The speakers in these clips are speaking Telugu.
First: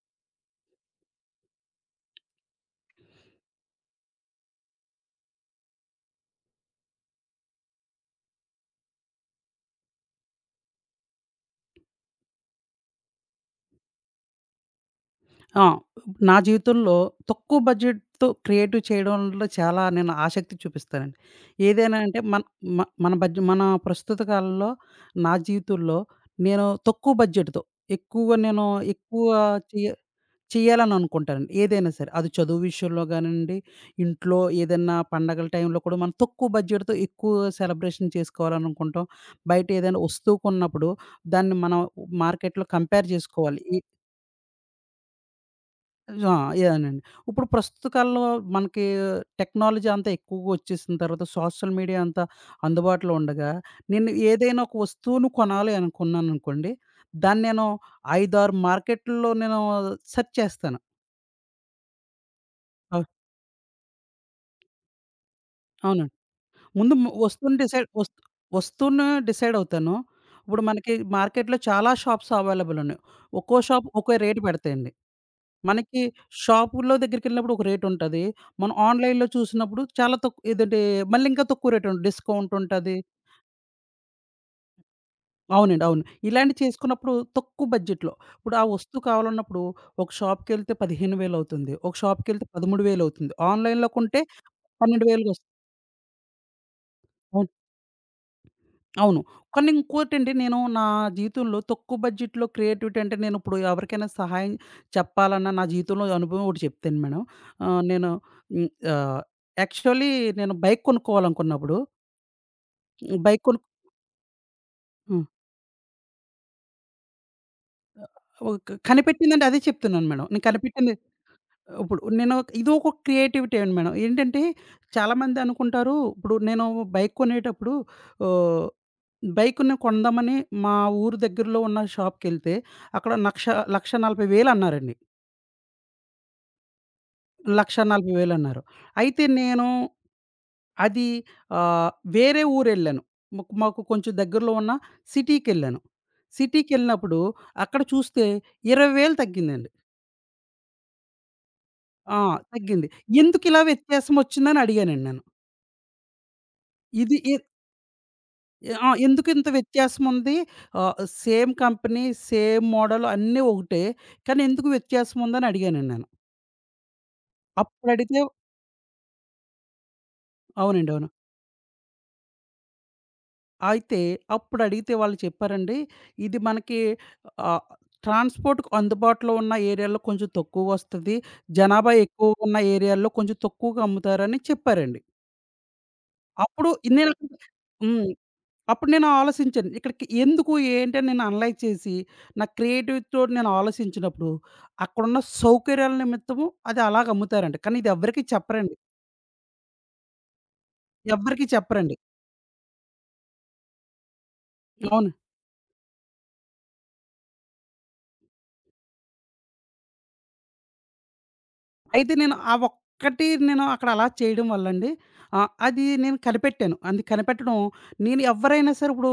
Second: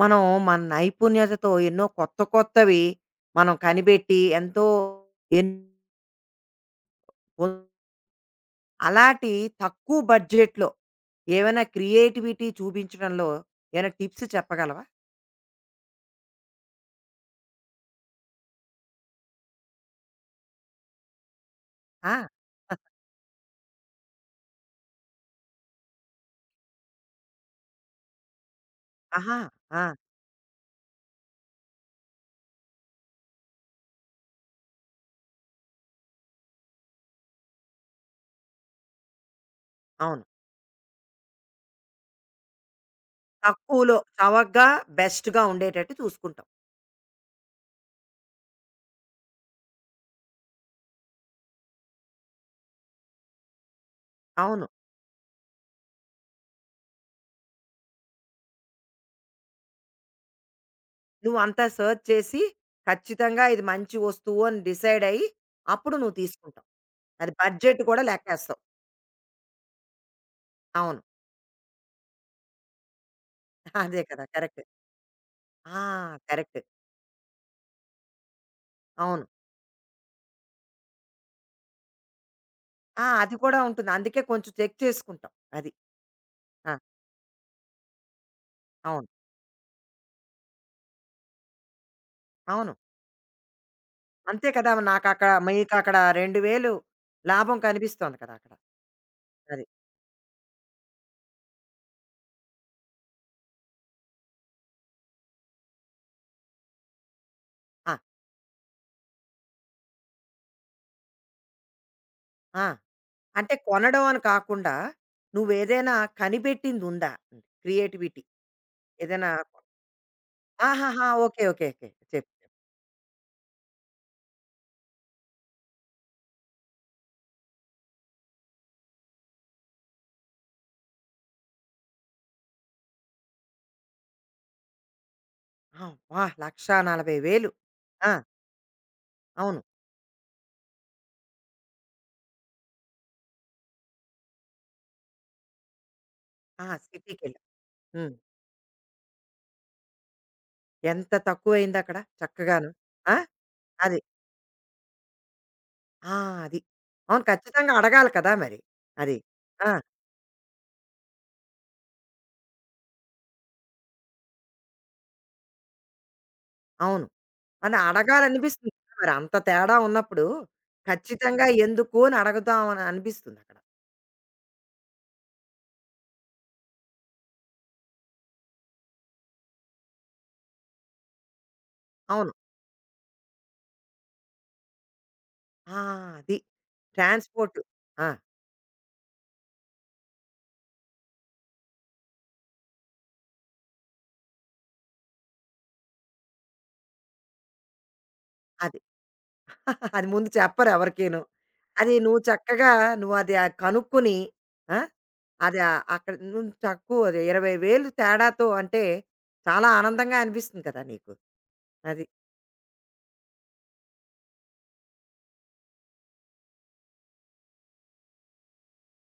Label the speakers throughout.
Speaker 1: మనం మన నైపుణ్యతతో ఎన్నో కొత్త కొత్తవి మనం కనిపెట్టి ఎంతో ఎన్- పొం- అలాంటి తక్కువ బడ్జెట్లో ఏమైనా క్రియేటివిటీ చూపించడంలో ఏమైనా టిప్స్ చెప్పగలవా?
Speaker 2: ఆ! నా జీవితంలో తక్కువ బడ్జెట్‌తో క్రియేటివ్ చేయడంలో చాలా నేను ఆసక్తి చూపిస్తానండి. ఏదైనా
Speaker 1: ఆ,
Speaker 2: అంటే మన మ మన బడ్జె మన ప్రస్తుత కాలంలో నా జీవితంలో నేను తక్కువ బడ్జెట్‌తో ఎక్కువగా నేను ఎక్కువ
Speaker 1: ఆహా, ఆ,
Speaker 2: చేయ చేయాలని అనుకుంటానండి. ఏదైనా సరే. అది చదువు విషయంలో గానియండి, ఇంట్లో ఏదన్నా పండగల టైంలో కూడా మనం తక్కువ బడ్జెట్‌తో ఎక్కువ సెలబ్రేషన్ చేసుకోవాలని అనుకుంటాం. బయట ఏదైనా
Speaker 1: అవును.
Speaker 2: వస్తువు కొన్నప్పుడు దాన్ని మనం మార్కెట్‌లో కంపేర్ చేసుకోవాలి.
Speaker 1: తక్కువలో చవకగా బెస్ట్గా ఉండేటట్టు
Speaker 2: ఆ!
Speaker 1: చూసుకుంటాం.
Speaker 2: ఏనండి. ఇప్పుడు ప్రస్తుత కాలంలో మనకి టెక్నాలజీ అంతా ఎక్కువగా వచ్చేసిన తర్వాత సోషల్ మీడియా అంతా అందుబాటులో ఉండగా, నేను ఏదైనా
Speaker 1: అవును,
Speaker 2: ఒక వస్తువును కొనాలి అనుకున్నాననుకోండి, దాన్ని నేను 5, 6 మార్కెట్‌ల్లో సెర్చ్ చేస్తాను.
Speaker 1: నువ్వు అంతా సర్చ్ చేసి
Speaker 2: అవ్
Speaker 1: ఖచ్చితంగా ఇది మంచి వస్తువు అని డిసైడ్ అయ్యి అప్పుడు
Speaker 2: అవునండి.
Speaker 1: నువ్వు తీసుకుంటావు.
Speaker 2: ముందు ము
Speaker 1: అది
Speaker 2: వస్తువుని
Speaker 1: బడ్జెట్
Speaker 2: డిసైడ్
Speaker 1: కూడా
Speaker 2: వస్
Speaker 1: లెక్కేస్తావు.
Speaker 2: వస్తువుని డిసైడ్ అవుతాను. ఇప్పుడు మనకి
Speaker 1: అవును,
Speaker 2: మార్కెట్‌లో చాలా షాప్స్ అవైలబుల్ ఉన్నాయి. ఒక్కో షాప్
Speaker 1: అదే
Speaker 2: ఒక్కో
Speaker 1: కదా
Speaker 2: రేట్
Speaker 1: కరెక్ట్.
Speaker 2: పెడతాయండి.
Speaker 1: ఆ,
Speaker 2: మనకి
Speaker 1: కరెక్ట్.
Speaker 2: షాపుల్లో దగ్గరికెళ్ళినప్పుడు ఒక రేటుంటది. మనం
Speaker 1: అవును.
Speaker 2: ఆన్‌లైన్‌లో చూసినప్పుడు చాలా తక్కు ఏదంటే మళ్ళీ ఇంకా తక్కువ రేట్ ఉంటది. డిస్కౌంట్ ఉంటది.
Speaker 1: ఆ! అది కూడా ఉంటుంది. అందుకే కొంచెం చెక్ చేసుకుంటాం. అది.
Speaker 2: అవునండి. అవును. ఇలాంటివి
Speaker 1: ఆ!
Speaker 2: చేసుకున్నప్పుడు తక్కువ బడ్జెట్‌లో. ఇప్పుడు ఆ వస్తువు
Speaker 1: అవును.
Speaker 2: కావాలన్నప్పుడు ఒక షాప్‌కెళ్తే 15,000 అవుతుంది. ఒక షాప్‌కెళ్తే
Speaker 1: అవును.
Speaker 2: 13,000 అవుతుంది. ఆన్‌లైన్‌లో కొంటే
Speaker 1: అంతే కదా!
Speaker 2: 12,000
Speaker 1: నాకక్కడ
Speaker 2: వస్తుంది.
Speaker 1: మీకక్కడ 2000
Speaker 2: అవును.
Speaker 1: లాభం కనిపిస్తోంది కదా! అక్కడ.
Speaker 2: అవును.
Speaker 1: అది.
Speaker 2: కానీ ఇంకోటండి నేను నా జీవితంలో తక్కువ బడ్జెట్‌లో క్రియేటివిటీ అంటే నేనిప్పుడు ఎవరికైనా సహాయం చెప్పాలన్నా నా జీవితంలో అనుభవం ఒకటి చెప్తాను మేడం.
Speaker 1: ఆ!
Speaker 2: నేను హ్మ్. ఆహ్, యాక్చువల్లీ నేను బైక్ కొనుక్కోవాలనుకున్నప్పుడు
Speaker 1: ఆ!
Speaker 2: బైక్
Speaker 1: అంటే
Speaker 2: కొను
Speaker 1: కొనడం అని కాకుండా
Speaker 2: హ్మ్.
Speaker 1: నువ్వేదైనా కనిపెట్టిందుందా? Creativity
Speaker 2: okay.
Speaker 1: ఏదైనా.
Speaker 2: కనిపెట్టిందంటే అదే చెప్తున్నాను మేడం. నేను కనిపెట్టింది
Speaker 1: ఆహాహా! ఓకే. ఓకే. ఓకే.
Speaker 2: ఇప్పుడు
Speaker 1: చెప్పు. చెప్పు.
Speaker 2: ఇది ఒక క్రియేటివిటీ అండి మేడం. ఏంటంటే చాలామంది అనుకుంటారు, ఇప్పుడు నేను బైక్ కొనేటప్పుడు ఆహ్, బైక్‌ని కొందామని మా ఊరు దగ్గరలో ఉన్న షాప్‌కెళ్తే అక్కడ లక్ష 1,40,000 అన్నారండి.
Speaker 1: ఆ! అబ్బా! 1,40,000. ఆ!
Speaker 2: 1,40,000 అన్నారు. అయితే
Speaker 1: అవును.
Speaker 2: నేను అది ఆహ్, వేరే ఊరెళ్ళాను. మాకు మాకు కొంచెం దగ్గరలో ఉన్న సిటీకెళ్ళాను.
Speaker 1: ఆ!
Speaker 2: సిటీకెళ్ళినప్పుడు
Speaker 1: సిటీకెళ్ళావు.
Speaker 2: అక్కడ
Speaker 1: హ్మ్.
Speaker 2: చూస్తే 20,000 తగ్గిందండి.
Speaker 1: ఎంత తక్కువయిందక్కడ
Speaker 2: ఆ!
Speaker 1: చక్కగాను.
Speaker 2: తగ్గింది.
Speaker 1: ఆ!
Speaker 2: ఎందుకిలా
Speaker 1: అది.
Speaker 2: వ్యత్యాసం వచ్చిందని అడిగానండి నేను.
Speaker 1: ఆ! అది.
Speaker 2: ఇది
Speaker 1: అవును,
Speaker 2: ఇ
Speaker 1: ఖచ్చితంగా అడగాలి కదా మరి.
Speaker 2: ఆ!
Speaker 1: అది.
Speaker 2: ఎందుకింత
Speaker 1: ఆ!
Speaker 2: వ్యత్యాసముంది? సేమ్ కంపెనీ, సేమ్ మోడల్ అన్నీ ఒకటే. కానీ ఎందుకు వ్యత్యాసముందని అడిగానండి నేను.
Speaker 1: అవును. అని
Speaker 2: అప్పుడడిగితే
Speaker 1: అడగాలనిపిస్తుంది కదా! మరి అంత తేడా ఉన్నప్పుడు
Speaker 2: అవునండి. అవును.
Speaker 1: ఖచ్చితంగా ఎందుకు అని అడగుదాం అని అనిపిస్తుందక్కడ.
Speaker 2: అయితే అప్పుడడిగితే వాళ్ళు చెప్పారండి, ఇది మనకి ఆహ్, ట్రాన్స్‌పోర్ట్‌కి అందుబాటులో ఉన్న ఏరియాలో కొంచెం తక్కువొస్తది. జనాభా
Speaker 1: అవును.
Speaker 2: ఎక్కువగా ఉన్న ఏరియాల్లో కొంచెం తక్కువగా అమ్ముతారని చెప్పారండి.
Speaker 1: ఆ! అది.
Speaker 2: అప్పుడు నేనక్కడ
Speaker 1: ట్రాన్స్‌పోర్ట్.
Speaker 2: హ్మ్.
Speaker 1: ఆ!
Speaker 2: అప్పుడు నేను ఆలోచించాను. ఇక్కడికి ఎందుకు ఏంటని నేను అనలైజ్ చేసి, నా క్రియేటివిటీతోటి నేను ఆలోచించినప్పుడు, అక్కడున్న సౌకర్యాల నిమిత్తము అది అలాగ అమ్ముతారండి. కానీ ఇది ఎవ్వరికీ చెప్పరండి.
Speaker 1: అది. అది ముందు చెప్పరు ఎవరికీను.
Speaker 2: ఎవ్వరికీ
Speaker 1: అది
Speaker 2: చెప్పరండి.
Speaker 1: నువ్వు చక్కగా నువ్వు అది కనుక్కొని. ఆ!
Speaker 2: అవును.
Speaker 1: అది అక్కడ నువ్వు తక్కువ 20,000 తేడాతో అంటే చాలా ఆనందంగా అనిపిస్తుంది కదా నీకు. అది.
Speaker 2: అయితే నేను ఆ ఒక్కటి నేను అక్కడ అలా చేయడం వల్లండి అది నేను కనిపెట్టాను. అది కనిపెట్టడం నేను ఎవ్వరైనా సరే ఇప్పుడు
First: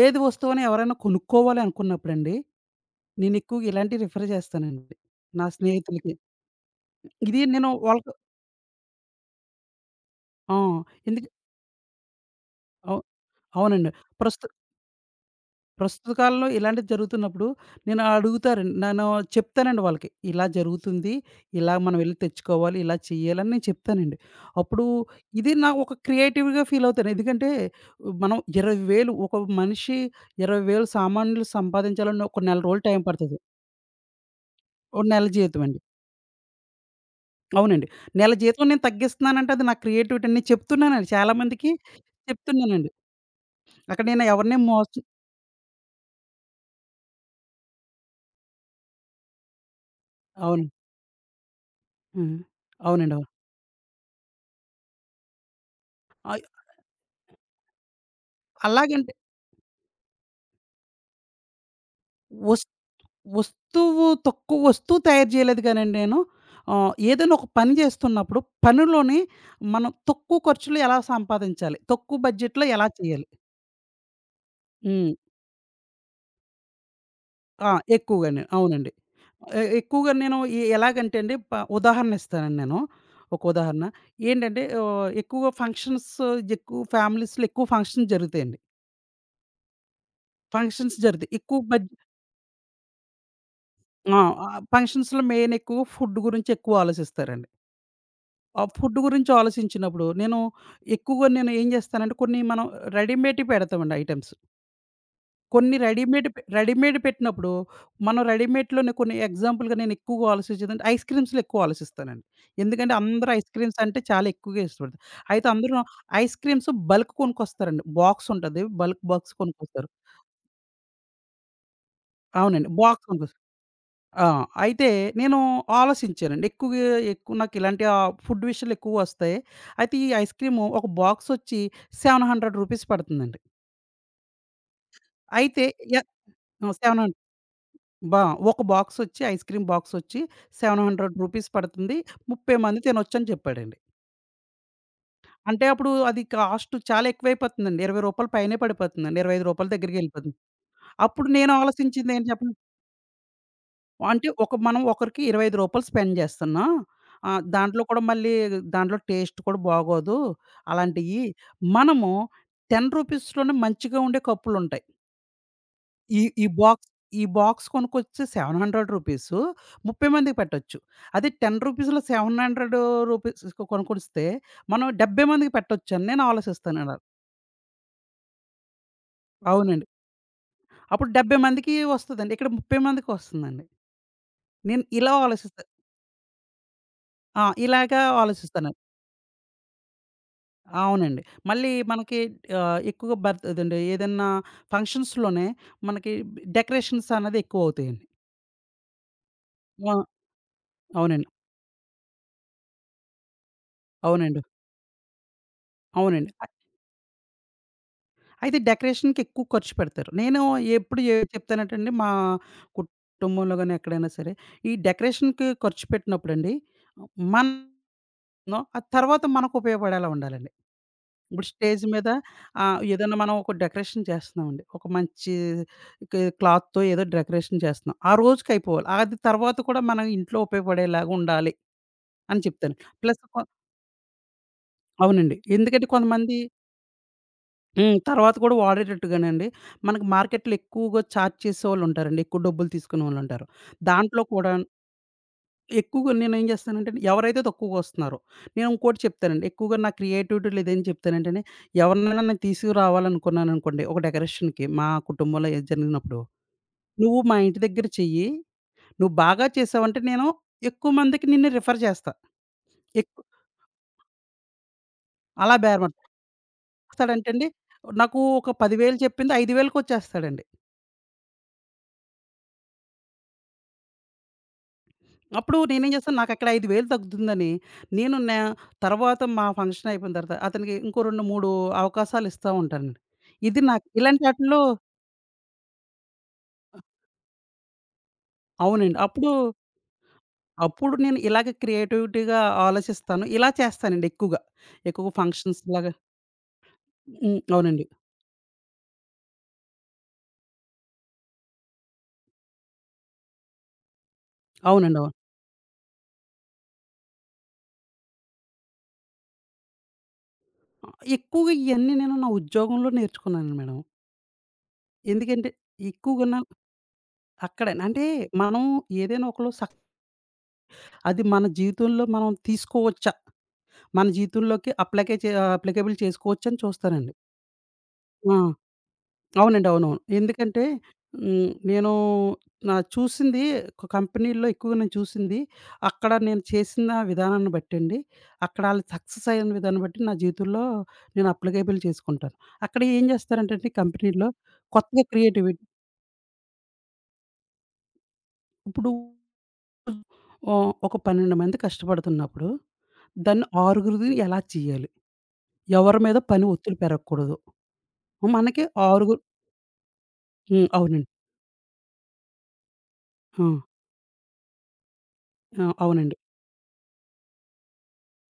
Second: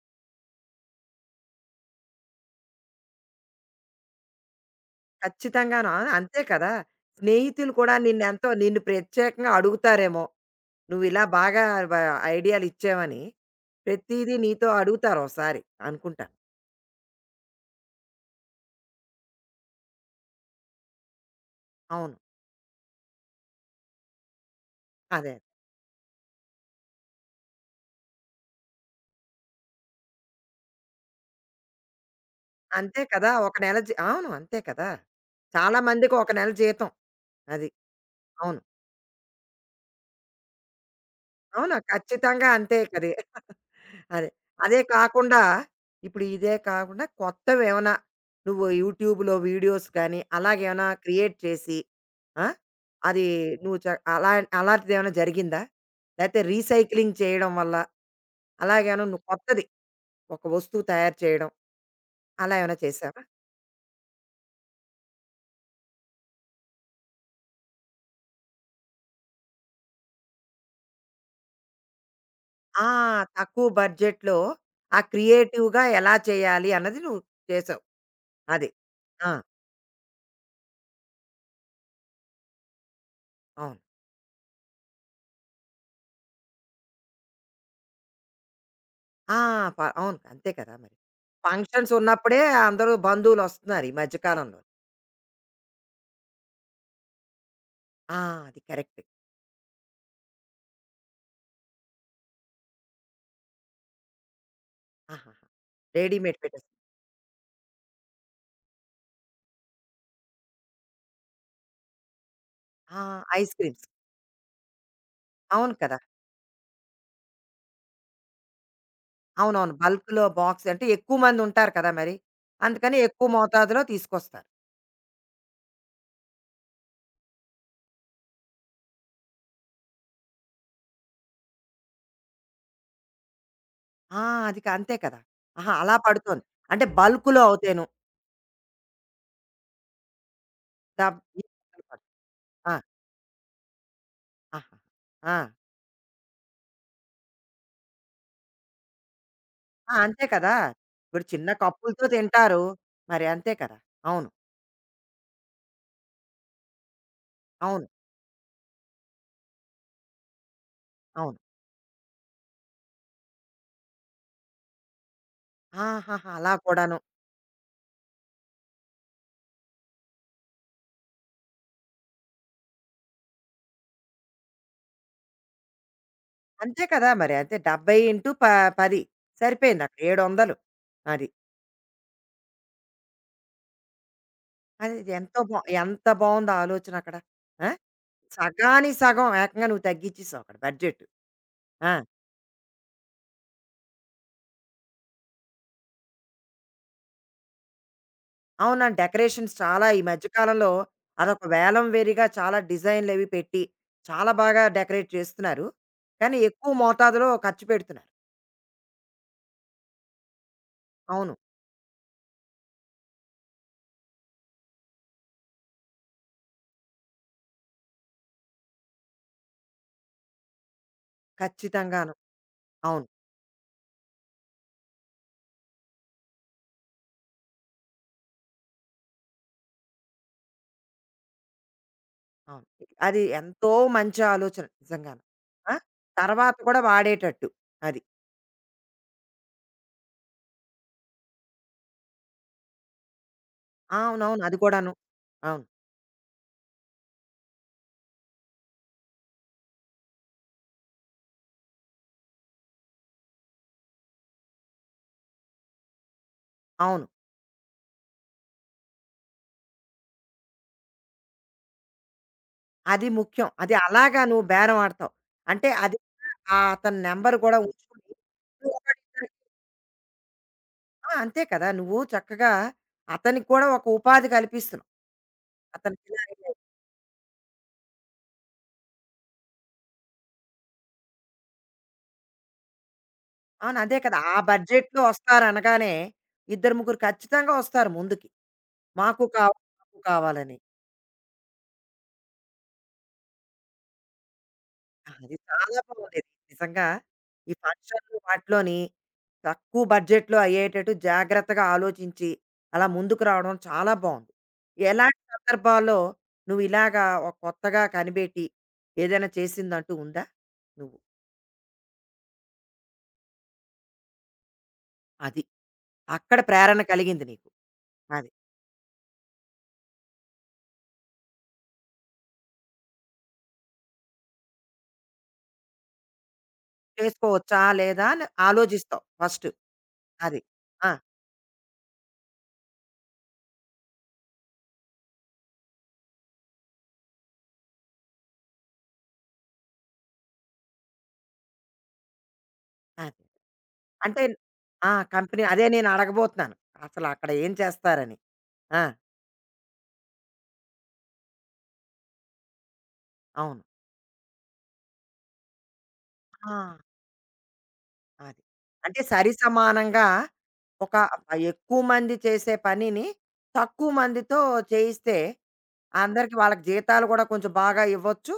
Speaker 2: ఏది వస్తువైనా ఎవరైనా కొనుక్కోవాలి అనుకున్నప్పుడండి, నేను ఎక్కువగా ఇలాంటివి రిఫర్ చేస్తానండి. నా
Speaker 1: ఖచ్చితంగాను. ఆ!
Speaker 2: స్నేహితులకి.
Speaker 1: అంతే కదా!
Speaker 2: ఇది నేను
Speaker 1: స్నేహితులు కూడా
Speaker 2: వాళ్ళకి
Speaker 1: నిన్నెంతో నిన్ను ప్రత్యేకంగా అడుగుతారేమో.
Speaker 2: ఆ!
Speaker 1: నువ్విలా
Speaker 2: ఎందుకు
Speaker 1: బాగా వ
Speaker 2: అవు
Speaker 1: ఐడియాలిచ్చావని.
Speaker 2: అవునండి.
Speaker 1: ప్రతీదీ
Speaker 2: ప్రస్తు
Speaker 1: నీతో అడుగుతారు ఓసారి
Speaker 2: ప్రస్తుత
Speaker 1: అనుకుంటాను.
Speaker 2: కాలంలో ఇలాంటివి జరుగుతున్నప్పుడు నేను అడుగుతారండి. నేను చెప్తానండి వాళ్ళకి. ఇలా జరుగుతుంది. ఇలా మనం
Speaker 1: అవును.
Speaker 2: వెళ్లి తెచ్చుకోవాలి. ఇలా చేయాలని నేను చెప్తానండి. అప్పుడు
Speaker 1: అదే.
Speaker 2: ఇది నాకు ఒక క్రియేటివ్‌గా ఫీల్ అవుతాను. ఎందుకంటే మనం 20,000 ఒక మనిషి 20,000 సామాన్లు సంపాదించాలన్న ఒక నెల రోజులు టైం
Speaker 1: అంతే కదా!
Speaker 2: పడతది.
Speaker 1: ఒక నెల అవును, అంతే కదా!
Speaker 2: ఒక నెల జీతం
Speaker 1: చాలా
Speaker 2: అండి.
Speaker 1: మందికి ఒక నెల జీతం. అది.
Speaker 2: అవునండి. నెల
Speaker 1: అవును.
Speaker 2: జీతం నేను తగ్గిస్తున్నానంటే అది నా క్రియేటివిటీ అని నేను చెప్తున్నానండి. చాలా మందికి
Speaker 1: అవును, ఖచ్చితంగా అంతే
Speaker 2: చెప్తున్నానండి.
Speaker 1: కది.
Speaker 2: అక్కడ నేను
Speaker 1: అదే.
Speaker 2: ఎవరిని
Speaker 1: అదే
Speaker 2: మోసం
Speaker 1: కాకుండా ఇప్పుడు ఇదే కాకుండా కొత్తవేమన్నా నువ్వు యూట్యూబ్‌లో వీడియోస్ కానీ,
Speaker 2: అవును.
Speaker 1: అలాగేమైనా క్రియేట్ చేసి
Speaker 2: హ్మ్.
Speaker 1: ఆ!
Speaker 2: అవునండి. అవును.
Speaker 1: అది నువ్వు అలా అలాంటిదేమైనా జరిగిందా? లేతే
Speaker 2: అయ్
Speaker 1: రీసైక్లింగ్ చేయడం వల్ల అలాగేమైనా
Speaker 2: అలాగంటే
Speaker 1: నువ్వు కొత్తది ఒక వస్తువు తయారు చేయడం అలా
Speaker 2: వస్
Speaker 1: ఏమైనా చేశావా?
Speaker 2: వస్తువు తయారు చేయలేదు గానండి నేను. ఏదైనా ఒక పని చేస్తున్నప్పుడు పనిలోని మనం తక్కువ ఖర్చులో ఎలా సంపాదించాలి? తక్కువ బడ్జెట్‌లో ఎలా
Speaker 1: ఆ!
Speaker 2: చేయాలి?
Speaker 1: తక్కువ బడ్జెట్‌లో ఆ
Speaker 2: హ్మ్.
Speaker 1: క్రియేటివ్‌గా ఎలా చేయాలి అన్నది నువ్వు
Speaker 2: ఆ!
Speaker 1: చేసావు.
Speaker 2: ఎక్కువగానే.
Speaker 1: అది.
Speaker 2: అవునండి.
Speaker 1: ఆ!
Speaker 2: ఎ ఎక్కువగా నేను ఎ ఎలాగంటే అండి ఉదాహరణ ఇస్తానండి నేను. ఒక
Speaker 1: అవును.
Speaker 2: ఉదాహరణ. ఏంటంటే ఎక్కువ ఫ్యామిలీస్‌లో ఎక్కువ ఫంక్షన్స్ జరుగుతాయండి.
Speaker 1: ఆ! అవును, అంతే కదా మరి.
Speaker 2: ఫంక్షన్స్ జరుగుతాయి. ఎక్కువ
Speaker 1: ఫంక్షన్స్
Speaker 2: బడ్జ్
Speaker 1: ఉన్నప్పుడే అందరూ బంధువులు వస్తున్నారు ఈ మధ్య
Speaker 2: ఆ! ఆ!
Speaker 1: కాలంలో.
Speaker 2: ఫంక్షన్స్‌లో మెయిన్ ఎక్కువ ఫుడ్ గురించి ఎక్కువ ఆలోచిస్తారండి.
Speaker 1: ఆ! అది
Speaker 2: ఆ ఫుడ్
Speaker 1: కరెక్ట్.
Speaker 2: గురించి ఆలోచించినప్పుడు నేను ఎక్కువగా నేను ఏం చేస్తానంటే కొన్ని మనం రెడీమేడ్‌యి పెడతామండి ఐటెమ్స్.
Speaker 1: ఆహాహా!
Speaker 2: కొన్ని రెడీమేడ్
Speaker 1: రెడీమేడ్
Speaker 2: పె రెడీమేడ్ పెట్టినప్పుడు మనం రెడీమేడ్‌లోనే కొన్ని ఎగ్జాంపుల్‌గా నేను ఎక్కువగా ఆలోచించేదంటే ఐస్ క్రీమ్స్‌లో ఎక్కువ ఆలోచిస్తానండి. ఎందుకంటే
Speaker 1: ఆ!
Speaker 2: అందరూ ఐస్
Speaker 1: ఐస్
Speaker 2: క్రీమ్స్
Speaker 1: క్రీమ్స్.
Speaker 2: అంటే చాలా ఎక్కువగా ఇష్టపడతారు. అయితే
Speaker 1: అవును
Speaker 2: అందులో
Speaker 1: కదా!
Speaker 2: ఐస్ క్రీమ్స్ బల్క్ కొనుక్కొస్తారండి. బాక్స్ ఉంటది. బల్క్ బాక్స్
Speaker 1: అవునవును,
Speaker 2: కొనుక్కొస్తారు.
Speaker 1: బల్క్‌లో బాక్స్ అంటే ఎక్కువ మంది ఉంటారు కదా మరి.
Speaker 2: అవునండి.
Speaker 1: అందుకని
Speaker 2: బాక్స్
Speaker 1: ఎక్కువ
Speaker 2: కొనుక్కొస్తారు.
Speaker 1: మోతాదులో
Speaker 2: ఆ!
Speaker 1: తీసుకొస్తారు.
Speaker 2: అయితే నేను ఆలోచించానండి. ఎక్కువగా ఎక్కువ నాకు ఇలాంటి ఫుడ్ విషయాలు ఎక్కువ వస్తాయి. అయితే ఈ ఐస్ క్రీము ఒక బాక్స్ వచ్చి రూ. 700 పడుతుందండి.
Speaker 1: ఆ! అది అంతే కదా!
Speaker 2: అయితే
Speaker 1: ఆహా! అలా
Speaker 2: య
Speaker 1: పడుతోంది.
Speaker 2: ఆ!
Speaker 1: అంటే
Speaker 2: 700
Speaker 1: బల్క్‌లో అవుతేను.
Speaker 2: బా ఒక బాక్స్ వచ్చి ఐస్ క్రీమ్ బాక్స్ వచ్చి రూ.
Speaker 1: ఈ
Speaker 2: 700
Speaker 1: పక్కన
Speaker 2: పడుతుంది. 30
Speaker 1: ఆ!
Speaker 2: మంది తినొచ్చని చెప్పాడండి.
Speaker 1: ఆహా! ఆ!
Speaker 2: అంటే అప్పుడు అది కాస్ట్ చాలా ఎక్కువైపోతుందండి. రూ. 20 పైనే పడిపోతుందండి. రూ. 25
Speaker 1: ఆ! అంతే
Speaker 2: దగ్గరికెళ్ళిపోతుంది.
Speaker 1: కదా! ఇప్పుడు
Speaker 2: అప్పుడు
Speaker 1: చిన్న
Speaker 2: నేను
Speaker 1: కప్పులతో
Speaker 2: ఆలోచించింది ఏంటి చెప్పండి?
Speaker 1: తింటారు. మరి అంతే కదా! అవును.
Speaker 2: అంటే ఒక మనం ఒకరికి రూ. 25 స్పెండ్ జేస్తున్నాం. దాంట్లో
Speaker 1: అవును.
Speaker 2: కూడా మళ్ళీ దాంట్లో టేస్ట్ కూడా బాగోదు. అలాంటియి
Speaker 1: అవును.
Speaker 2: మనము రూ. 10 లోనే మంచిగా ఉండే కప్పులుంటాయి. ఈ
Speaker 1: ఆహాహా!
Speaker 2: ఈ
Speaker 1: అలా
Speaker 2: బాక్స్
Speaker 1: కూడాను.
Speaker 2: ఈ బాక్స్ కొనుక్కొచ్చి రూ. 700 30 మందికి పెట్టొచ్చు. అదే రూ. 10లో రూ. 700 కొనుక్కొస్తే మనం 70 మందికి పెట్టొచ్చని నేను ఆలోచిస్తాను
Speaker 1: అంతే
Speaker 2: ఇలా.
Speaker 1: కదా మరి. అంతే 70 ఇంటూ 10 సరిపోయింది
Speaker 2: అవునండి.
Speaker 1: అక్కడ 700.
Speaker 2: అప్పుడు
Speaker 1: అది.
Speaker 2: 70 మందికి వస్తదండి. ఇక్కడ 30 మందికి వస్తుందండి. నేను
Speaker 1: అది
Speaker 2: ఇలా
Speaker 1: ఎంతో
Speaker 2: ఆలోచిస్తా.
Speaker 1: ఎంత బావుందో ఆలోచన అక్కడ.
Speaker 2: ఆ!
Speaker 1: ఆ!
Speaker 2: ఇలాగా ఆలోచిస్తాను.
Speaker 1: సగానికి సగం ఏకంగా నువ్వు తగ్గించేసావు అక్కడ బడ్జెట్.
Speaker 2: అవునండి. మళ్ళీ
Speaker 1: ఆ!
Speaker 2: మనకి ఎక్కువగా బర్త్ అదండి ఏదన్నా ఫంక్షన్స్‌లోనే మనకి డెకరేషన్స్ అన్నది ఎక్కువవుతాయండి.
Speaker 1: అవునా, డెకరేషన్స్ చాలా
Speaker 2: ఆ!
Speaker 1: ఈ మధ్య కాలంలో
Speaker 2: అవునండి.
Speaker 1: అదొక వేలం వేరీగా చాలా డిజైన్‌లవి పెట్టి చాలా
Speaker 2: అవునండి.
Speaker 1: బాగా డెకరేట్ చేస్తున్నారు.
Speaker 2: అవునండి.
Speaker 1: కానీ ఎక్కువ మోతాదులో ఖర్చు పెడుతున్నారు.
Speaker 2: అయితే డెకరేషన్‌కి ఎక్కువ ఖర్చు పెడతారు. నేను ఎప్పుడు
Speaker 1: అవును.
Speaker 2: చెప్తానంటే అండి మా కుటుంబంలో గాని ఎక్కడైనా సరే, ఈ డెకరేషన్‌కి ఖర్చు పెట్టినప్పుడండి మనం ఆ తర్వాత మనకు ఉపయోగపడేలా ఉండాలండి. ఇప్పుడు స్టేజ్ మీద
Speaker 1: ఖచ్చితంగాను. అవును.
Speaker 2: ఏదైనా మనం ఒక డెకరేషన్ చేస్తున్నామండి. ఒక మంచి క్లాత్‌తో ఏదో డెకరేషన్ చేస్తున్నాం. ఆ రోజుకయిపోవాలి. అది తర్వాత కూడా మనం ఇంట్లో ఉపయోగపడేలాగా ఉండాలి అని
Speaker 1: అవును.
Speaker 2: చెప్తాను. ప్లస్
Speaker 1: అది
Speaker 2: కొ
Speaker 1: ఎంతో మంచి ఆలోచన నిజంగాను.
Speaker 2: అవునండి.
Speaker 1: ఆ!
Speaker 2: ఎందుకంటే కొంతమంది
Speaker 1: తర్వాత కూడా వాడేటట్టు.
Speaker 2: హ్మ్.
Speaker 1: అది.
Speaker 2: తర్వాత కూడా వాడేటట్టుగానండి మనకు మార్కెట్‌లో ఎక్కువగా చార్జ్ చేసేవాళ్ళుంటారండి. ఎక్కువ డబ్బులు తీసుకునేవాళ్ళుంటారు. దాంట్లో
Speaker 1: అవునవును,
Speaker 2: కూడా
Speaker 1: అది కూడాను. అవును.
Speaker 2: ఎక్కువగా నేనేం చేస్తానంటే, ఎవరైతే తక్కువగొస్తున్నారో, నేను ఇంకోటి చెప్తానండి. ఎక్కువగా నా క్రియేటివిటీలో ఇదేం చెప్తానంటేనే, ఎవరినైనా నేను తీసుకురావాలనుకున్నాననుకోండి, ఒక డెకరేషన్‌కి మా కుటుంబంలో ఏది జరిగినప్పుడు,
Speaker 1: అవును.
Speaker 2: "నువ్వు మా ఇంటి దగ్గర చెయ్యి. నువ్వు బాగా చేసావంటే, నేను ఎక్కువ మందికి నిన్ను రిఫర్ చేస్తా."
Speaker 1: అది
Speaker 2: ఎక్కు
Speaker 1: ముఖ్యం. అది అలాగా నువ్వు బేరం ఆడతావు.
Speaker 2: అలా
Speaker 1: అంటే అది కూడా ఆ అతని నంబర్
Speaker 2: బేరమాడతాడంటండి,
Speaker 1: కూడా ఉంచుకొని
Speaker 2: నాకు ఒక
Speaker 1: నువ్వు
Speaker 2: 10,000 చెప్పింది
Speaker 1: ఒకడిద్దరికి.
Speaker 2: 5,000కి వచ్చేస్తాడండి.
Speaker 1: ఆ! అంతే కదా! నువ్వు చక్కగా అతనికి కూడా ఒక ఉపాధి కల్పిస్తున్నావు.
Speaker 2: అప్పుడు నేనేం
Speaker 1: అతని
Speaker 2: చేస్తాను నాకక్కడ
Speaker 1: పిల్లాడికి
Speaker 2: 5,000 తగ్గుతుందని, నేను నా తర్వాత మా ఫంక్షన్ అయిపోయిన తర్వాత అతనికి ఇంకో 2, 3 అవకాశాలు ఇస్తా ఉంటానండి. ఇది
Speaker 1: అవును.
Speaker 2: నాకు
Speaker 1: అదే కదా!
Speaker 2: ఇలాంటి
Speaker 1: ఆ
Speaker 2: ఆటిల్లో
Speaker 1: బడ్జెట్‌లో వస్తారనగానే ఇద్దరు ముగ్గురు ఖచ్చితంగా వస్తారు ముందుకి.
Speaker 2: అవునండి.
Speaker 1: మాకు
Speaker 2: అప్పుడు,
Speaker 1: కావాలి, మాకు కావాలని.
Speaker 2: అప్పుడు నేను ఇలాగ క్రియేటివిటీగా ఆలోచిస్తాను. ఇలా చేస్తానండి ఎక్కువగా. ఎక్కువ
Speaker 1: అది
Speaker 2: ఫంక్షన్స్
Speaker 1: చాలా
Speaker 2: లాగా
Speaker 1: బాగుండేది నిజంగా.
Speaker 2: హ్మ్.
Speaker 1: ఈ
Speaker 2: అవునండి.
Speaker 1: ఫంక్షన్‌లు వాటిలోని తక్కువ బడ్జెట్‌లో అయ్యేటట్టు జాగ్రత్తగా ఆలోచించి, అలా ముందుకు రావడం చాలా బావుంది.
Speaker 2: అవునండి. అవును.
Speaker 1: ఎలాంటి సందర్భాల్లో నువ్వు ఇలాగా ఒక కొత్తగా కనిపెట్టి ఏదైనా చేసిందంటూ ఉందా? నువ్వు
Speaker 2: ఎక్కువగా ఇయన్నీ నేను నా ఉద్యోగంలో నేర్చుకున్నాను మేడం.
Speaker 1: అది.
Speaker 2: ఎందుకంటే ఎక్కువగా
Speaker 1: అక్కడ
Speaker 2: నా
Speaker 1: ప్రేరణ కలిగింది నీకు.
Speaker 2: అక్కడే అంటే
Speaker 1: అది.
Speaker 2: మనం ఏదైనా ఒకలో సక్ అది మన జీవితంలో మనం తీసుకోవచ్చు. మన జీవితంలోకి అప్లకే చే అప్లికేబుల్ చేసుకోవచ్చని చూస్తారండి.
Speaker 1: చేసుకోవచ్చా? లేదా? అని
Speaker 2: ఆ!
Speaker 1: ఆలోచిస్తావు ఫస్ట్.
Speaker 2: అవునండి. అవునవును.
Speaker 1: అది.
Speaker 2: ఎందుకంటే
Speaker 1: ఆ!
Speaker 2: హ్మ్. నేను నా చూసింది కంపెనీల్లో ఎక్కువగా నేను చూసింది, అక్కడ నేను చేసిన విధానాన్ని బట్టండి, అక్కడ ఆళ్ళు సక్సెస్ అయిన విధాన్ని బట్టి నా జీవితంలో నేను అప్లికేబుల్ చేసుకుంటాను. అక్కడ ఏం
Speaker 1: అది.
Speaker 2: చేస్తారంటే అండి
Speaker 1: అంటే
Speaker 2: కంపెనీల్లో
Speaker 1: ఆ!
Speaker 2: కొత్తగా
Speaker 1: కంపెనీ
Speaker 2: క్రియేటివిటీ
Speaker 1: అదే నేను అడగబోతున్నాను. అసలు అక్కడ ఏం చేస్తారని. ఆ!
Speaker 2: ఇప్పుడు ఒక 12 మంది కష్టపడుతున్నప్పుడు, దాన్ని
Speaker 1: అవును.
Speaker 2: ఆరుగురిది ఎలా చేయాలి? ఎవరి మీద పని
Speaker 1: ఆ!
Speaker 2: ఒత్తిడి పెరగకూడదు.
Speaker 1: అది.
Speaker 2: మనకి
Speaker 1: అంటే
Speaker 2: ఆరుగురు
Speaker 1: సరిసమానంగా
Speaker 2: హ్మ్.
Speaker 1: ఒక
Speaker 2: అవునండి.
Speaker 1: ఎక్కువ మంది చేసే పనిని
Speaker 2: ఆ!
Speaker 1: తక్కువ మందితో చేయిస్తే
Speaker 2: ఆ! అవునండి.
Speaker 1: అందరికి వాళ్ళకి జీతాలు కూడా కొంచెం బాగా ఇవ్వచ్చు.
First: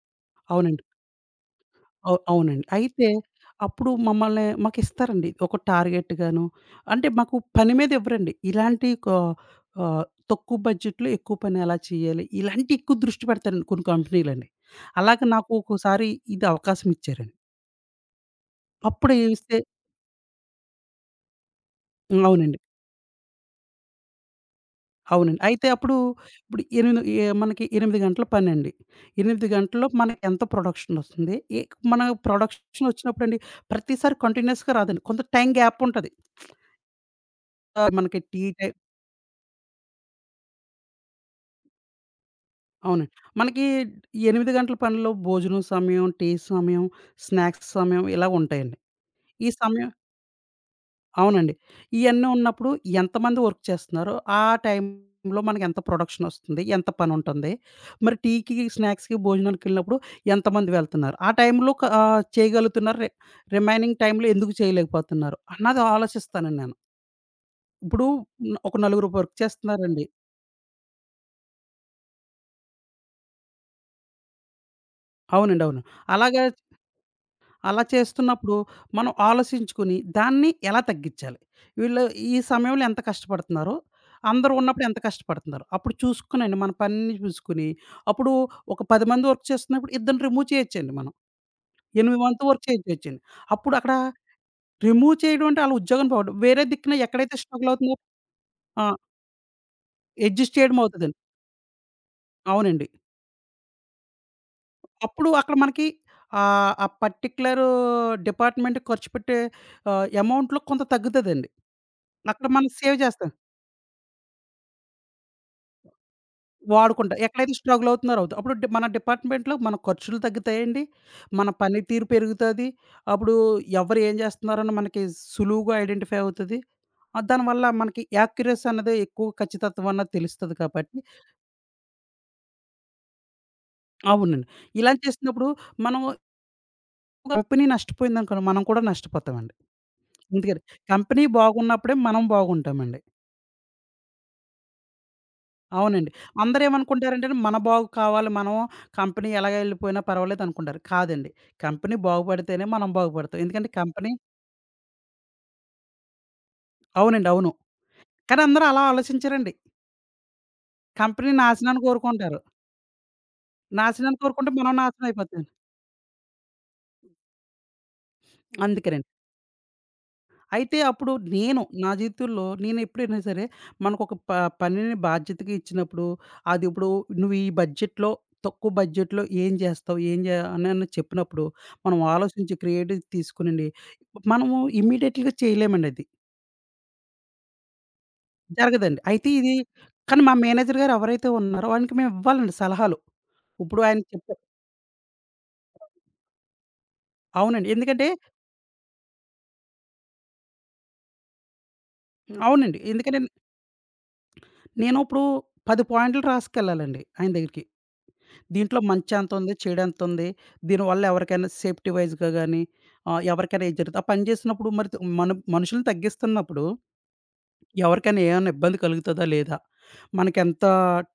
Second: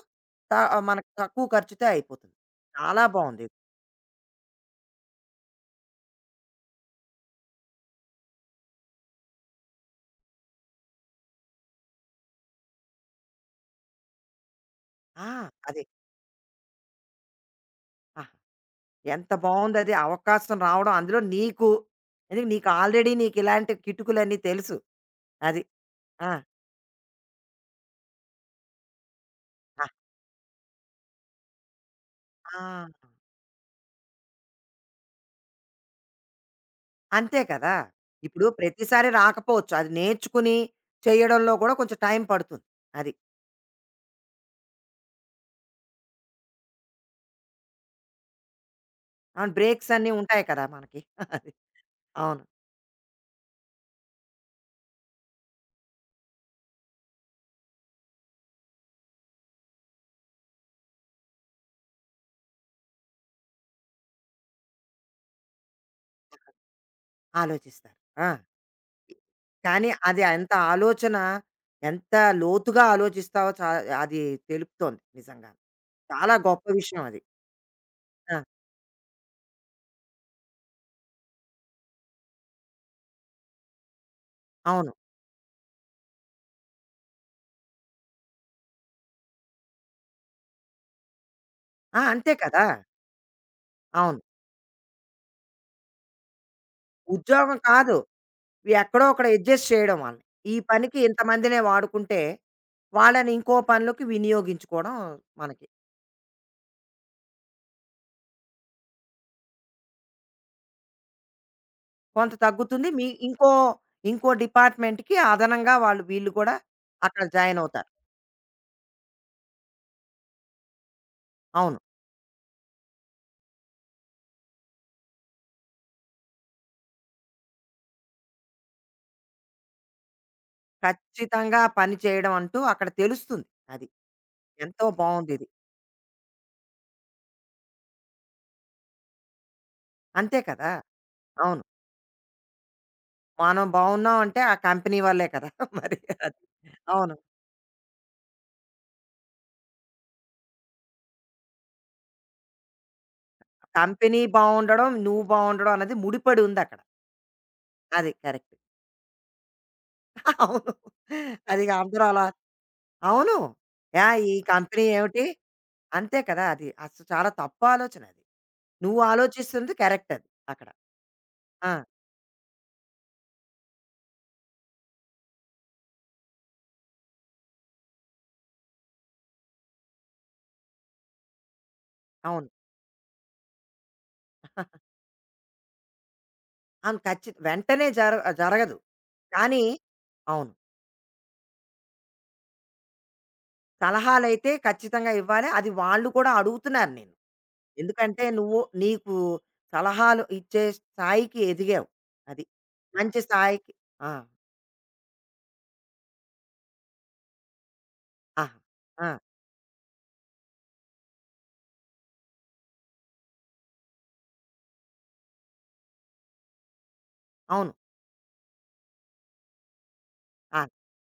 Speaker 1: త
Speaker 2: అవునండి.
Speaker 1: మనకు తక్కువ ఖర్చుతో అయిపోతుంది.
Speaker 2: అవునండి.
Speaker 1: చాలా
Speaker 2: అయితే
Speaker 1: బావుంది.
Speaker 2: అప్పుడు మమ్మల్ని మాకిస్తారండి. ఒక టార్గెట్ గాను అంటే మాకు పని మీద ఇవ్వరండి. ఇలాంటి కా ఆహ్, తక్కువ బడ్జెట్‌లో ఎక్కువ పని ఎలా చేయాలి? ఇలాంటియి ఎక్కువ దృష్టి పెడతారండి కొన్ని కంపెనీలండి.
Speaker 1: ఆ!
Speaker 2: అలాగే నాకు
Speaker 1: అదే.
Speaker 2: ఒక్కోసారి ఇది అవకాశం ఇచ్చారండి.
Speaker 1: ఆహా!
Speaker 2: అప్పుడు
Speaker 1: ఎంత
Speaker 2: ఏమిస్తే
Speaker 1: బావుందది అవకాశం రావడం. అందులో నీకు
Speaker 2: హ్మ్.
Speaker 1: అది
Speaker 2: అవునండి.
Speaker 1: నీకు ఆల్రెడీ నీకు ఇలాంటి కిటుకులన్నీ తెలుసు.
Speaker 2: అవునండి.
Speaker 1: అది.
Speaker 2: అయితే అప్పుడు
Speaker 1: ఆ!
Speaker 2: ఇప్పుడు ఎనిమిది ఏ మనకి 8 గంటల పనండి. 8
Speaker 1: ఆ!
Speaker 2: గంటల్లో మనకి ఎంత ప్రొడక్షనొస్తుంది? మన
Speaker 1: ఆ!
Speaker 2: ప్రొడక్షనొచ్చినప్పుడండి ప్రతిసారి కంటిన్యూయస్‌గా రాదండి. కొంత టైమ్ గ్యాప్ ఉంటది.
Speaker 1: అంతే కదా!
Speaker 2: మనకి టీ
Speaker 1: ఇప్పుడు
Speaker 2: టైమ్
Speaker 1: ప్రతిసారి రాకపోవచ్చు. అది నేర్చుకుని చేయడంలో కూడా కొంచెం టైం పడుతుంది.
Speaker 2: అవునండి.
Speaker 1: అది.
Speaker 2: మనకి 8 గంటల పనిలో భోజనం సమయం, టీ సమయం, స్నాక్స్ సమయం ఇలా ఉంటాయండి. ఈ
Speaker 1: అవును,
Speaker 2: సమయం
Speaker 1: బ్రేక్స్ అన్నీ ఉంటాయి కదా మనకి. అది.
Speaker 2: అవునండి. ఇయన్నీ
Speaker 1: అవును.
Speaker 2: ఉన్నప్పుడు ఎంతమంది వర్క్ చేస్తున్నారో, ఆ టైంలో మనకెంత ప్రొడక్షన్ ఒస్తుంది, ఎంత పనుంటుంది. మరి టీకి, స్నాక్స్‌కి, భోజనాలకెళ్ళినప్పుడు ఎంతమంది వెళ్తున్నారు. ఆ టైంలో చేయగలుగుతున్నారు. రిమైనింగ్ టైంలో ఎందుకు చేయలేకపోతున్నారు అన్నది ఆలోచిస్తానండి నేను.
Speaker 1: ఆలోచిస్తారు.
Speaker 2: ఇప్పుడు
Speaker 1: ఆ!
Speaker 2: ఒక నలుగురు వర్క్
Speaker 1: కానీ
Speaker 2: చేస్తున్నారండి.
Speaker 1: అది ఎంత ఆలోచన ఎంత లోతుగా ఆలోచిస్తావో అది తెలుపుతోంది నిజంగా.
Speaker 2: అవునండి. అవును.
Speaker 1: చాలా
Speaker 2: అలాగా
Speaker 1: గొప్ప విషయం అది.
Speaker 2: అలా
Speaker 1: ఆ!
Speaker 2: చేస్తున్నప్పుడు మనం ఆలోచించుకుని దాన్ని ఎలా తగ్గించాలి? వీళ్ళు ఈ సమయంలో ఎంత కష్టపడుతున్నారో, అందరూ ఉన్నప్పుడు
Speaker 1: అవును.
Speaker 2: ఎంత కష్టపడుతున్నారు? అప్పుడు చూసుకొనండి మన పనిని చూసుకొని, అప్పుడు ఒక 10 మంది వర్క్ చేస్తున్నప్పుడు ఇద్దరిని రిమూవ్ చేయొచ్చండి మనం.
Speaker 1: ఆ!
Speaker 2: 8
Speaker 1: అంతే
Speaker 2: మంది వర్క్
Speaker 1: కదా!
Speaker 2: చేయించొచ్చండి. అప్పుడు అక్కడ
Speaker 1: అవును.
Speaker 2: రిమూవ్ చేయడం అంటే ఆళ్ళ ఉద్యోగం పోవడం. వేరే దిక్కున ఎక్కడైతే
Speaker 1: ఉద్యోగం
Speaker 2: స్ట్రగుల్ అవుతుందో
Speaker 1: కాదు. ఇవి
Speaker 2: ఆ!
Speaker 1: ఎక్కడో అక్కడ అడ్జస్ట్ చేయడం వాళ్ళని. ఈ
Speaker 2: అడ్జస్ట్ చేయడం
Speaker 1: పనికి
Speaker 2: అవుతదండి.
Speaker 1: ఇంతమందినే వాడుకుంటే,
Speaker 2: అవునండి.
Speaker 1: వాళ్ళని ఇంకో పనులకి వినియోగించుకోవడం
Speaker 2: అప్పుడు అక్కడ
Speaker 1: మనకి.
Speaker 2: మనకి ఆ పర్టిక్యులర్ డిపార్ట్‌మెంట్ ఖర్చు పెట్టే అమౌంట్‌లో కొంత తగ్గుతదండి.
Speaker 1: కొంత
Speaker 2: అక్కడ మనం
Speaker 1: తగ్గుతుంది.
Speaker 2: సేవ్
Speaker 1: మీ
Speaker 2: చేస్తాం.
Speaker 1: ఇంకో ఇంకో డిపార్ట్‌మెంట్‌కి అదనంగా వాళ్ళు వీళ్ళు కూడా
Speaker 2: వాడుకుంటా.
Speaker 1: అక్కడ
Speaker 2: ఎక్కడైతే
Speaker 1: జాయిన్ అవుతారు.
Speaker 2: స్ట్రగుల్ అవుతున్నారో అప్పుడు మన డిపార్ట్మెంట్‌లో మన ఖర్చులు తగ్గుతాయండి. మన
Speaker 1: అవును.
Speaker 2: పనితీరు పెరుగుతది. అప్పుడు ఎవరు ఏం చేస్తున్నారని మనకి సులువుగా ఐడెంటిఫై అవుతది. దానివల్ల మనకి యాక్యురసీ అన్నది ఎక్కువ ఖచ్చితత్వం అన్నది తెలుస్తది కాబట్టి
Speaker 1: ఖచ్చితంగా పని చేయడం అంటూ అక్కడ తెలుస్తుంది. అది.
Speaker 2: అవునండి.
Speaker 1: ఎంతో
Speaker 2: ఇలా
Speaker 1: బావుందిది.
Speaker 2: చేసినప్పుడు మనం కంపెనీ నష్టపోయిందనుకోండి మనం కూడా నష్టపోతామండి.
Speaker 1: అంతే
Speaker 2: అందుకని
Speaker 1: కదా!
Speaker 2: కంపెనీ
Speaker 1: అవును.
Speaker 2: బాగున్నప్పుడే మనం బాగుంటామండి.
Speaker 1: మనం బావున్నాం అంటే ఆ కంపెనీ వల్లే కదా! మరి
Speaker 2: అవునండి.
Speaker 1: అది. అవును.
Speaker 2: అందరేమనుకుంటారంటే మన బాగు కావాలి. మనం కంపెనీ ఎలాగ ఎళ్ళిపోయినా పర్వాలేదనుకుంటారు. కాదండి. కంపెనీ బాగుపడితేనే మనం బాగుపడతాం. ఎందుకంటే కంపెనీ
Speaker 1: కంపెనీ బావుండడం, నువ్వు బావుండడం అన్నది ముడిపడి ఉందక్కడ.
Speaker 2: అవునండి. అవును.
Speaker 1: అది
Speaker 2: కానీ
Speaker 1: కరెక్ట్.
Speaker 2: అందరూ అలా ఆలోచించరండి.
Speaker 1: అవును.
Speaker 2: కంపెనీ
Speaker 1: అది
Speaker 2: నాశనాన్ని
Speaker 1: అందరూ అలా
Speaker 2: కోరుకుంటారు.
Speaker 1: అవును. యాహ్!
Speaker 2: నాశనాన్ని
Speaker 1: ఈ
Speaker 2: కోరుకుంటే మనం
Speaker 1: కంపెనీ
Speaker 2: నాశనం
Speaker 1: ఏమిటి?
Speaker 2: అయిపోతాం.
Speaker 1: అంతే కదా! అది. అసలు చాలా తప్పు ఆలోచన అది. నువ్వు
Speaker 2: అందుకనండి.
Speaker 1: ఆలోచిస్తుంది కరెక్ట్ అది అక్కడ.
Speaker 2: అయితే అప్పుడు నేను
Speaker 1: ఆ!
Speaker 2: నా జీవితంలో నేను ఎప్పుడైనా సరే మనకొక ప పనిని బాధ్యతగా ఇచ్చినప్పుడు, అది ఇప్పుడు నువ్వు ఈ బడ్జెట్‌లో తక్కువ బడ్జెట్‌లో ఏం చేస్తావు? ఏం జే అనని చెప్పినప్పుడు, మనం
Speaker 1: అవును.
Speaker 2: ఆలోచించి క్రియేటివ్ తీసుకొనండి మనము ఇమ్మీడియేట్‌గా చేయలేమండి అది.
Speaker 1: అవును, ఖచ్చిత వెంటనే జరగదు.
Speaker 2: జరగదండి. అయితే ఇది
Speaker 1: కానీ
Speaker 2: కానీ మా
Speaker 1: అవును,
Speaker 2: మేనేజర్ గారు ఎవరైతే ఉన్నారో ఆయనకి మేము ఇవ్వాలండి సలహాలు. ఇప్పుడు ఆయన చెప్పే
Speaker 1: సలహాలైతే ఖచ్చితంగా ఇవ్వాలి. అది వాళ్ళు కూడా అడుగుతున్నారు నిన్ను.
Speaker 2: అవునండి. ఎందుకంటే
Speaker 1: ఎందుకంటే నువ్వు నీకు సలహాలు ఇచ్చే స్థాయికి ఎదిగావు. అది.
Speaker 2: అవునండి. ఎందుకంటే
Speaker 1: మంచి స్థాయికి ఆ!
Speaker 2: నేను ఇప్పుడు 10 పాయింట్లు రాసుకెళ్ళాలండి ఆయన దగ్గరికి.
Speaker 1: ఆహా!
Speaker 2: దీంట్లో
Speaker 1: ఆ!
Speaker 2: మంచి ఎంతుంది? చెడెంతుంది? దీనివల్ల ఎవరికైనా సేఫ్టీ వైస్‌గా గాని ఎవరికైనా ఏది జరుగుతది? ఆ పని చేసినప్పుడు మరి మన మనుషుల్ని తగ్గిస్తున్నప్పుడు
Speaker 1: అవును.
Speaker 2: ఎవరికైనా ఏమైనా ఇబ్బంది కలుగుతదా? లేదా?
Speaker 1: ఆ!
Speaker 2: మనకెంత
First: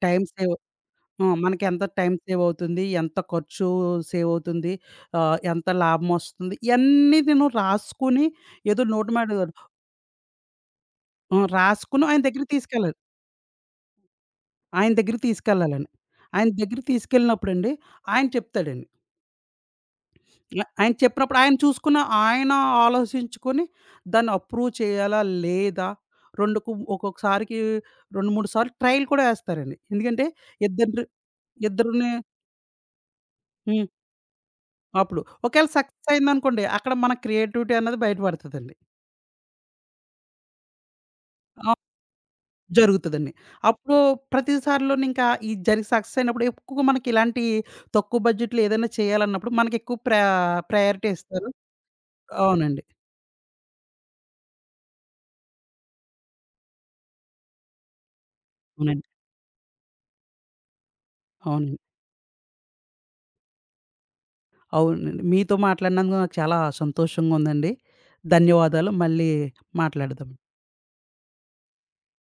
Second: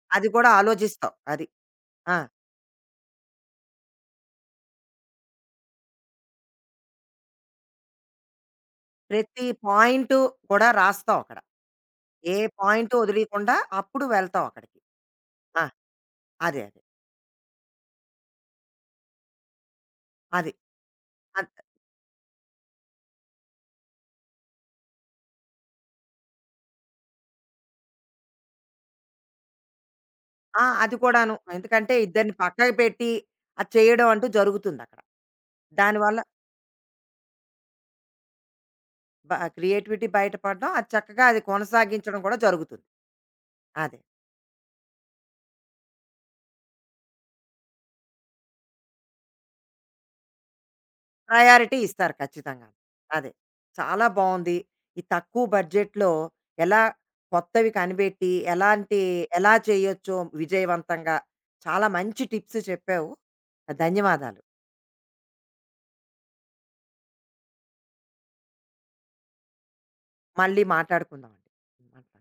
Speaker 2: టైమ్
Speaker 1: అది కూడా
Speaker 2: సేవ్
Speaker 1: ఆలోచిస్తావు.
Speaker 2: హ్మ్.
Speaker 1: అది.
Speaker 2: మనకెంత టైమ్
Speaker 1: ఆ!
Speaker 2: సేవ్ అవుతుంది? ఎంత ఖర్చు సేవ్ అవుతుంది? ఎంత లాభమొస్తుంది? ఇయన్నీ నేను రాసుకొని ఏదో నోటు మాట
Speaker 1: ప్రతి
Speaker 2: కాదు.
Speaker 1: పాయింటు కూడా రాస్తావు అక్కడ.
Speaker 2: హ్మ్. రాసుకొని ఆయన
Speaker 1: ఏ
Speaker 2: దగ్గరికి
Speaker 1: పాయింటు
Speaker 2: తీసుకెళ్ళాలి.
Speaker 1: వదిలీకుండా అప్పుడు వెళ్తావు అక్కడికి.
Speaker 2: ఆయన దగ్గరికి
Speaker 1: ఆ!
Speaker 2: తీసుకెళ్ళాలని. ఆయన
Speaker 1: అదే. అదే.
Speaker 2: దగ్గరికి తీసుకెళ్ళినప్పుడండి ఆయన చెప్తాడండి.
Speaker 1: అది.
Speaker 2: ఆయన చెప్పినప్పుడు
Speaker 1: అద్
Speaker 2: ఆయన చూసుకున్న ఆయన ఆలోచించుకొని దాన్ని అప్రూవ్ చేయాలా? లేదా? 2కు ఒక్కొక్కసారికి 2, 3 సార్లు ట్రైల్ కూడా ఎస్తారండి. ఎందుకంటే
Speaker 1: ఆ! అది
Speaker 2: ఇద్దరు
Speaker 1: కూడాను. ఎందుకంటే
Speaker 2: ఇద్దరిని
Speaker 1: ఇద్దరిని పక్కకు పెట్టి అది
Speaker 2: హ్మ్.
Speaker 1: చేయడం అంటూ జరుగుతుందక్కడ.
Speaker 2: అప్పుడు ఒకవేళ సక్సెస్
Speaker 1: దానివల్ల
Speaker 2: అయిందనుకోండి అక్కడ మన క్రియేటివిటీ అన్నది బయట పడతదండి.
Speaker 1: క్రియేటివిటీ బయటపడడం, అది చక్కగా అది
Speaker 2: ఆ!
Speaker 1: కొనసాగించడం కూడా జరుగుతుంది.
Speaker 2: జరుగుతదండి. అప్పుడు
Speaker 1: అదే.
Speaker 2: ప్రతిసారిలోను ఇంకా ఈ జరిగి సక్సెస్ అయినప్పుడు ఎక్కువగా మనకి ఇలాంటి తక్కువ బడ్జెట్‌లో ఏదైనా చేయాలన్నప్పుడు మనకెక్కువ ప్రయారిటీ ఇస్తారు.
Speaker 1: ప్రయారిటీ ఇస్తారు ఖచ్చితంగా.
Speaker 2: అవునండి.
Speaker 1: అదే. చాలా బాగుంది ఈ తక్కువ బడ్జెట్లో ఎలా కొత్తవి కనిపెట్టి ఎలాంటి
Speaker 2: అవునండి.
Speaker 1: ఎలా చేయొచ్చో విజయవంతంగా,
Speaker 2: అవునండి.
Speaker 1: చాలా మంచి టిప్స్ చెప్పావు. ధన్యవాదాలు.
Speaker 2: అవునండి. మీతో మాట్లాడినందుకు నాకు చాలా సంతోషంగా ఉందండి. ధన్యవాదాలు. మళ్ళీ మాట్లాడదాం.
Speaker 1: మళ్ళీ మాట్లాడుకుందాం అండి.